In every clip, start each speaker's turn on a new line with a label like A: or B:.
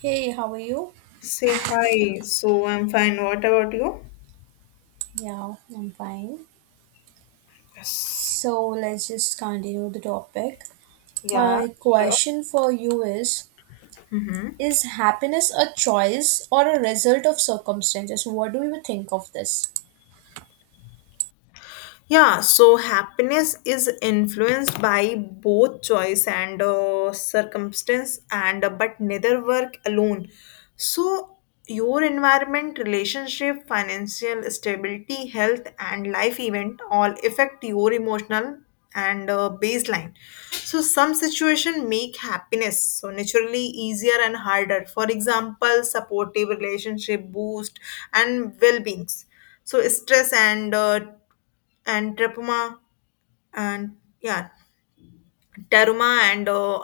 A: Hey, how are you?
B: Say hi. So I'm fine. What about you?
A: Yeah, I'm fine.
B: Yes.
A: So let's just continue the topic.
B: Yeah,
A: My
B: sure.
A: question for you is
B: Mhm.
A: Is happiness a choice or a result of circumstances? What do you think of this?
B: Yeah, so happiness is influenced by both choice and circumstance, and but neither work alone. So your environment, relationship, financial stability, health, and life event all affect your emotional and baseline. So some situation make happiness so naturally easier and harder. For example, supportive relationship boost and well beings. So stress and tripuma and yeah teruma and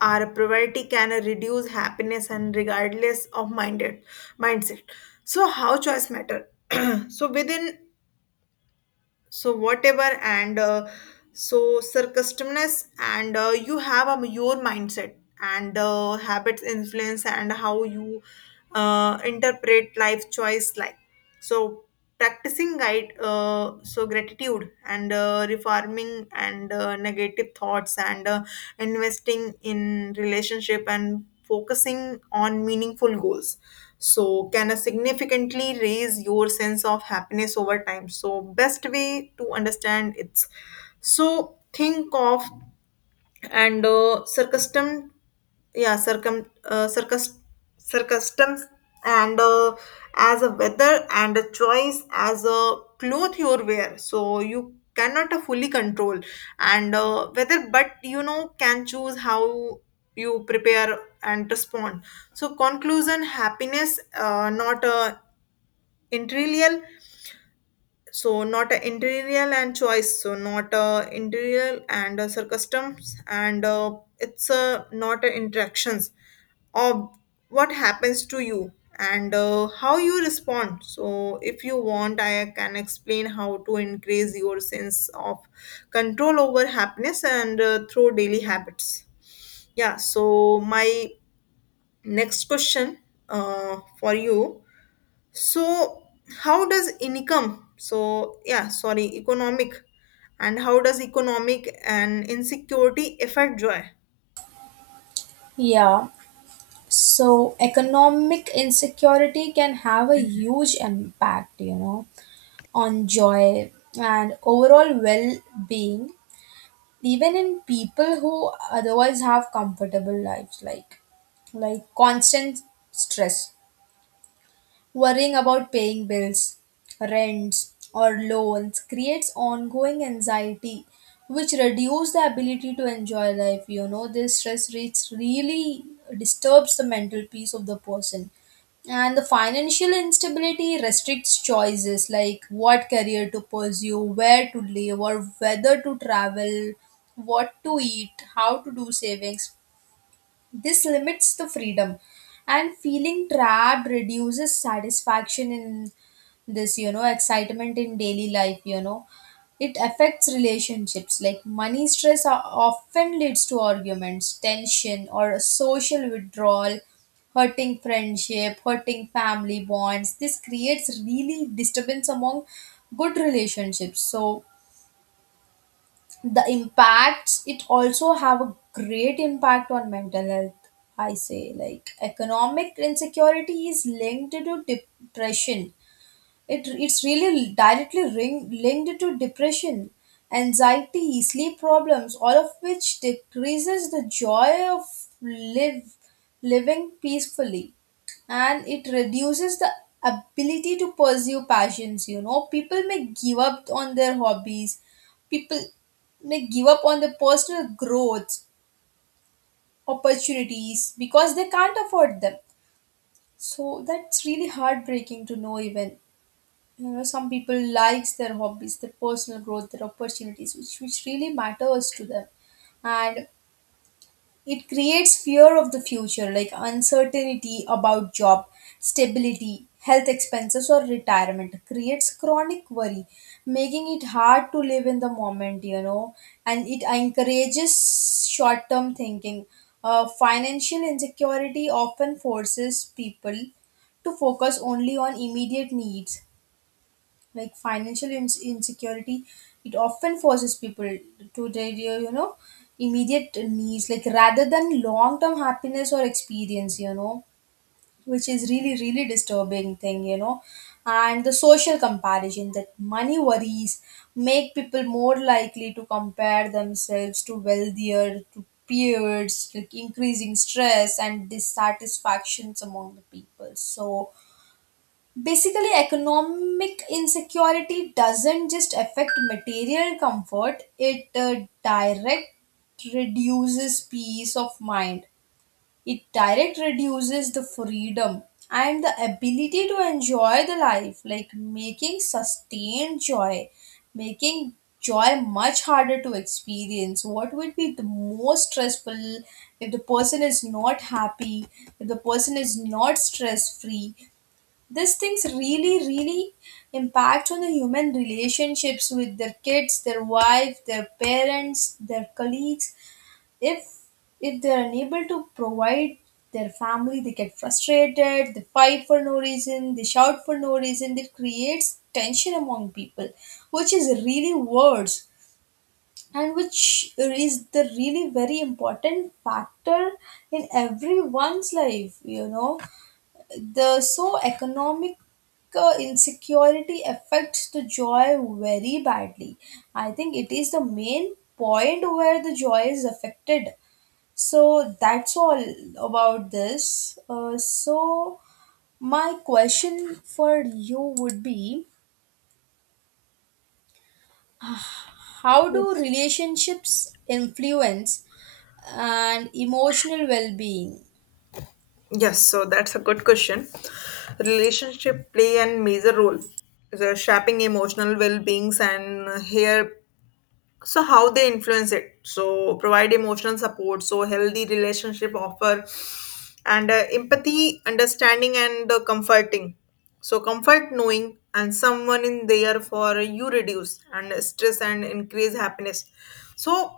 B: our poverty can reduce happiness and regardless of minded mindset, so how choice matter. So within, so whatever and so circuitousness and you have your mindset and habits influence and how you interpret life choice like, so practicing guide so gratitude and reforming and negative thoughts, and investing in relationship and focusing on meaningful goals, so can a significantly raise your sense of happiness over time. So best way to understand it's, so think of and circumstant, yeah circum circus, circumstance and as a weather and a choice as a cloth you wear, so you cannot fully control and whether, but you know can choose how you prepare and respond. So conclusion, happiness not a uh, so not a interior and choice, so not a interior and a circumstance, and it's not a interactions of what happens to you and how you respond. So if you want I can explain how to increase your sense of control over happiness and through daily habits. Yeah, so my next question for you, so how does income, so yeah, sorry, economic, and how does economic and insecurity affect joy?
A: Yeah, so economic insecurity can have a huge impact, you know, on joy and overall well being, even in people who otherwise have comfortable lives, like constant stress worrying about paying bills, rents, or loans creates ongoing anxiety, which reduces the ability to enjoy life. You know, this stress rates really disturbs the mental peace of the person. And the financial instability restricts choices like what career to pursue, where to live, or whether to travel, what to eat, how to do savings. This limits the freedom, and feeling trapped reduces satisfaction in this, you know, excitement in daily life, you know. It affects relationships like money stress often leads to arguments, tension, or social withdrawal, hurting friendship, hurting family bonds. This creates really disturbance among good relationships. So, the impacts it also have a great impact on mental health. I say like economic insecurity is linked to depression. It's really linked to depression, anxiety, sleep problems, all of which decreases the joy of live living peacefully. And it reduces the ability to pursue passions. You know, people may give up on their hobbies, people may give up on their personal growth opportunities because they can't afford them. So that's really heartbreaking to know. Even you know some people likes their hobbies, their personal growth, their opportunities, which really matters to them. And it creates fear of the future, like uncertainty about job stability, health expenses, or retirement creates chronic worry, making it hard to live in the moment, you know. And it encourages short term thinking. Financial insecurity often forces people to focus only on immediate needs. Like financial ins insecurity, it often forces people to their, you know, immediate needs, like rather than long term happiness or experience, you know, which is really really disturbing thing, you know. And the social comparison, that money worries make people more likely to compare themselves to wealthier, to peers, like increasing stress and dissatisfactions among the people. So basically, economic insecurity doesn't just affect material comfort, it direct reduces peace of mind. It direct reduces the freedom and the ability to enjoy the life, like making sustained joy, making joy much harder to experience. What would be the most stressful if the person is not happy, if the person is not stress free? These things really really impact on the human relationships with their kids, their wife, their parents, their colleagues. if if they're unable to provide their family, they get frustrated, they fight for no reason, they shout for no reason, it creates tension among people, which is really worse, and which is the really very important factor in everyone's life, you know. The so economic insecurity affects the joy very badly. I think it is the main point where the joy is affected. So that's all about this, so my question for you would be, how do
B: Yes.
A: relationships influence and emotional well-being?
B: Yes, so that's a good question. Relationship play a major role, the shaping emotional well-beings, and here so how they influence it, so provide emotional support, so healthy relationship offer and empathy understanding and comforting, so comfort knowing and someone in there for you reduce and stress and increase happiness. So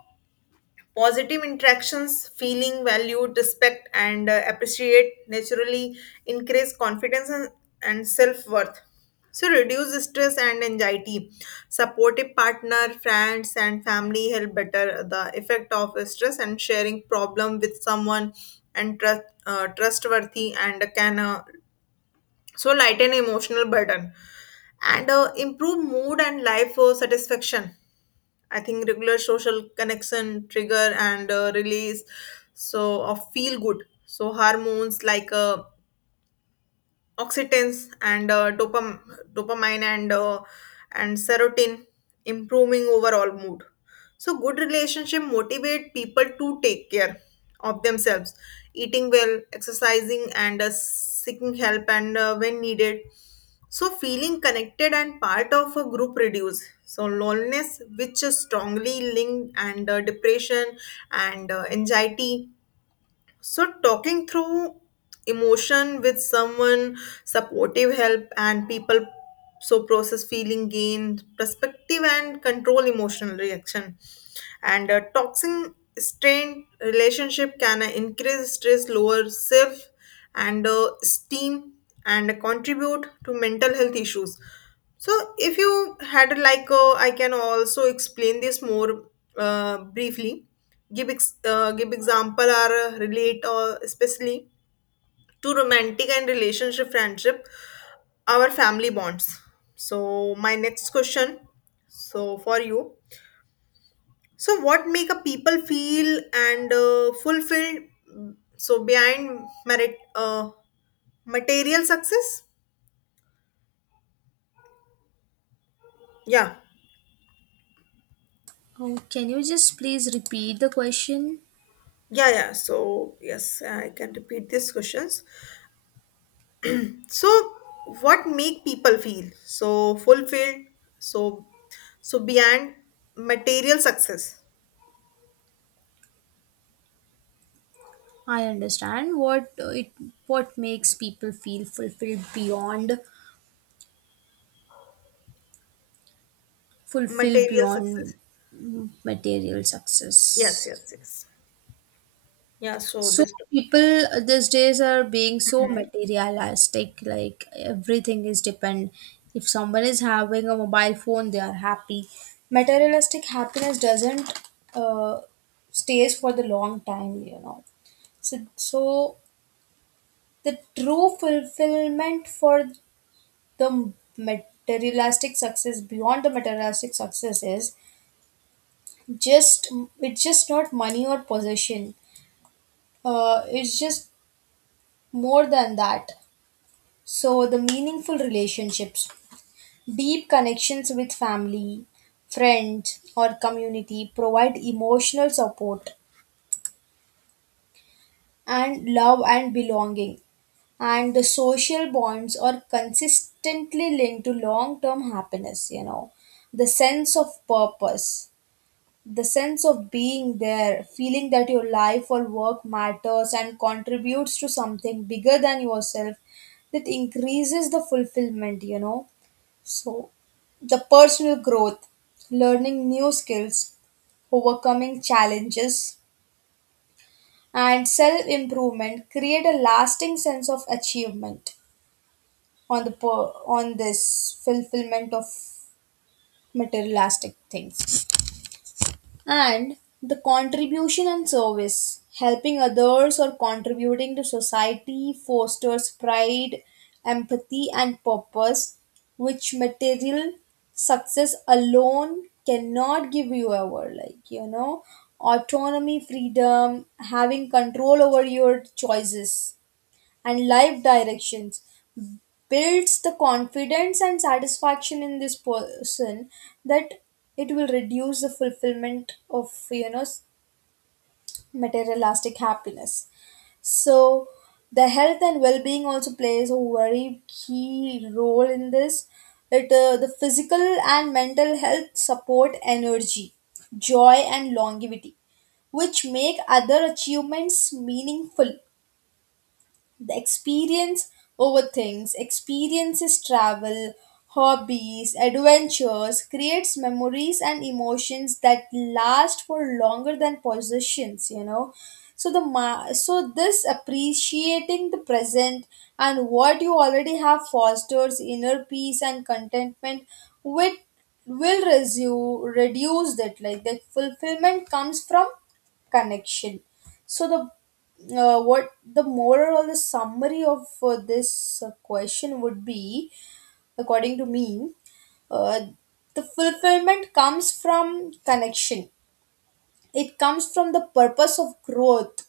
B: positive interactions, feeling valued, respect, and appreciate naturally increase confidence and self worth. So, reduce stress and anxiety. Supportive partner, friends, and family help better the effect of stress and sharing problem with someone and trust, trustworthy and can so lighten emotional burden and improve mood and life satisfaction. I think regular social connection trigger and release so of feel good so hormones like oxytins and dopamine and serotonin improving overall mood. So good relationship motivate people to take care of themselves, eating well, exercising, and seeking help and when needed. So feeling connected and part of a group reduce so loneliness, which is strongly linked and depression and anxiety. So, talking through emotion with someone, supportive help, and people so process feeling gain perspective and control emotional reaction. And a toxic strained relationship can increase stress, lower self and esteem, and contribute to mental health issues. So if you had like I can also explain this more briefly, give give example or relate or especially to romantic and relationship, friendship, our family bonds. So my next question so for you, so what make a people feel and fulfilled, mm, so behind merit material success? Yeah,
A: Oh, can you just please repeat the question?
B: yeah, yeah, so yes I can repeat these questions. So what make people feel so fulfilled, so so beyond material success,
A: I understand what it what makes people feel fulfilled
B: material success.
A: beyond, material
B: Yes,
A: success.
B: yes, yes. Yeah, so
A: So
B: this topic.
A: people these days are being so materialistic, like everything is depend. If someone is having a mobile phone they are happy. Materialistic happiness doesn't uh, stays for the long time, you know. So the true fulfillment for the materialistic success is just, it's just not money or possession. It's just more than that. So the meaningful relationships, deep connections with family, friends or community provide emotional support and love and belonging, and the social bonds are consistently linked to long term happiness, you know. The sense of purpose, the sense of being there, feeling that your life or work matters and contributes to something bigger than yourself, that increases the fulfillment, you know. So, the personal growth, learning new skills, overcoming challenges, and self improvement create a lasting sense of achievement on the per- on this fulfillment of materialistic things. And the contribution and service, helping others or contributing to society, fosters pride, empathy and purpose, which material success alone cannot give you ever, like you know. Autonomy, freedom, having control over your choices and life directions builds the confidence and satisfaction in this person, that it will reduce the fulfillment of, you know, materialistic happiness. So the health and well-being also plays a very key role in this. It The physical and mental health support energy, joy and longevity, which make other achievements meaningful. The experience over things, experiences, travel, hobbies, adventures creates memories and emotions that last for longer than possessions, you know. So this appreciating the present and what you already have fosters inner peace and contentment, which reduce that, like the fulfillment comes from connection. So the what the moral or the summary of this question would be, according to me, uh, the fulfillment comes from connection, it comes from the purpose of growth,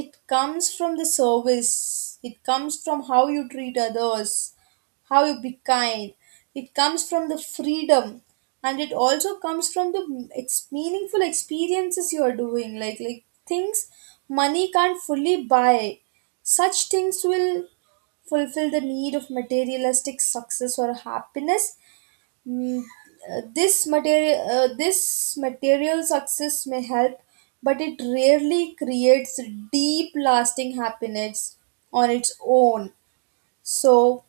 A: it comes from the service, it comes from how you treat others, how you be kind, it comes from the freedom, and it also comes from the meaningful experiences you are doing, like things money can't fully buy. Such things will fulfill the need of materialistic success or happiness. Mm, this material this material success may help, but it rarely creates deep lasting happiness on its own. So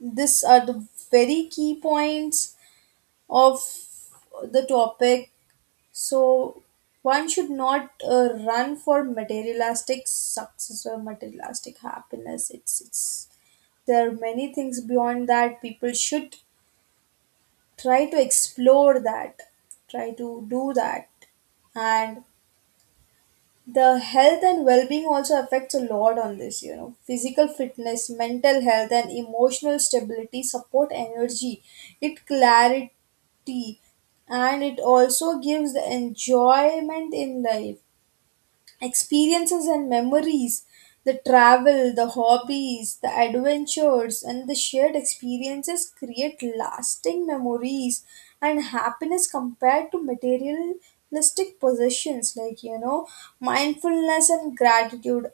A: these are the very key points of the topic. So one should not run for materialistic success or materialistic happiness. It's there are many things beyond that, people should try to explore that, try to do that. And the health and well-being also affects a lot on this, you know, physical fitness, mental health and emotional stability support energy, it clarity, and it also gives the enjoyment in life. Experiences and memories, the travel, the hobbies, the adventures and the shared experiences create lasting memories and happiness compared to materialistic possessions, like you know. Mindfulness and gratitude,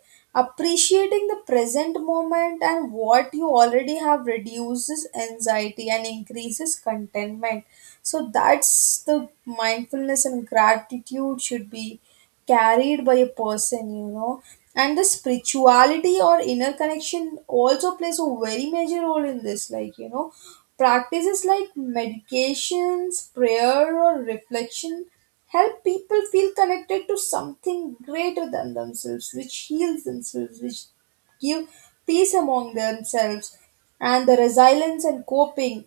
A: appreciating the present moment and what you already have, reduces anxiety and increases contentment. So that's the mindfulness and gratitude should be carried by a person, you know. And the spirituality or inner connection also plays a very major role in this, like you know, practices like meditations, prayer or reflection help people feel connected to something greater than themselves, which heals themselves, which give peace among themselves. And the resilience and coping,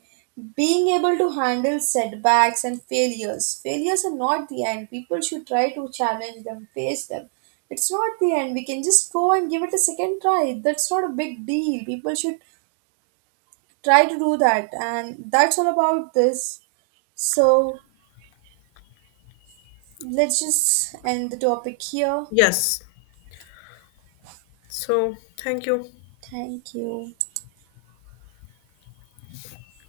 A: being able to handle setbacks and failures, failures are not the end, people should try to challenge them, face them, it's not the end, we can just go and give it a second try, that's not a big deal, people should try to do that, and that's all about this. So let's just end the topic here.
B: Yes, so thank you.
A: Thank you.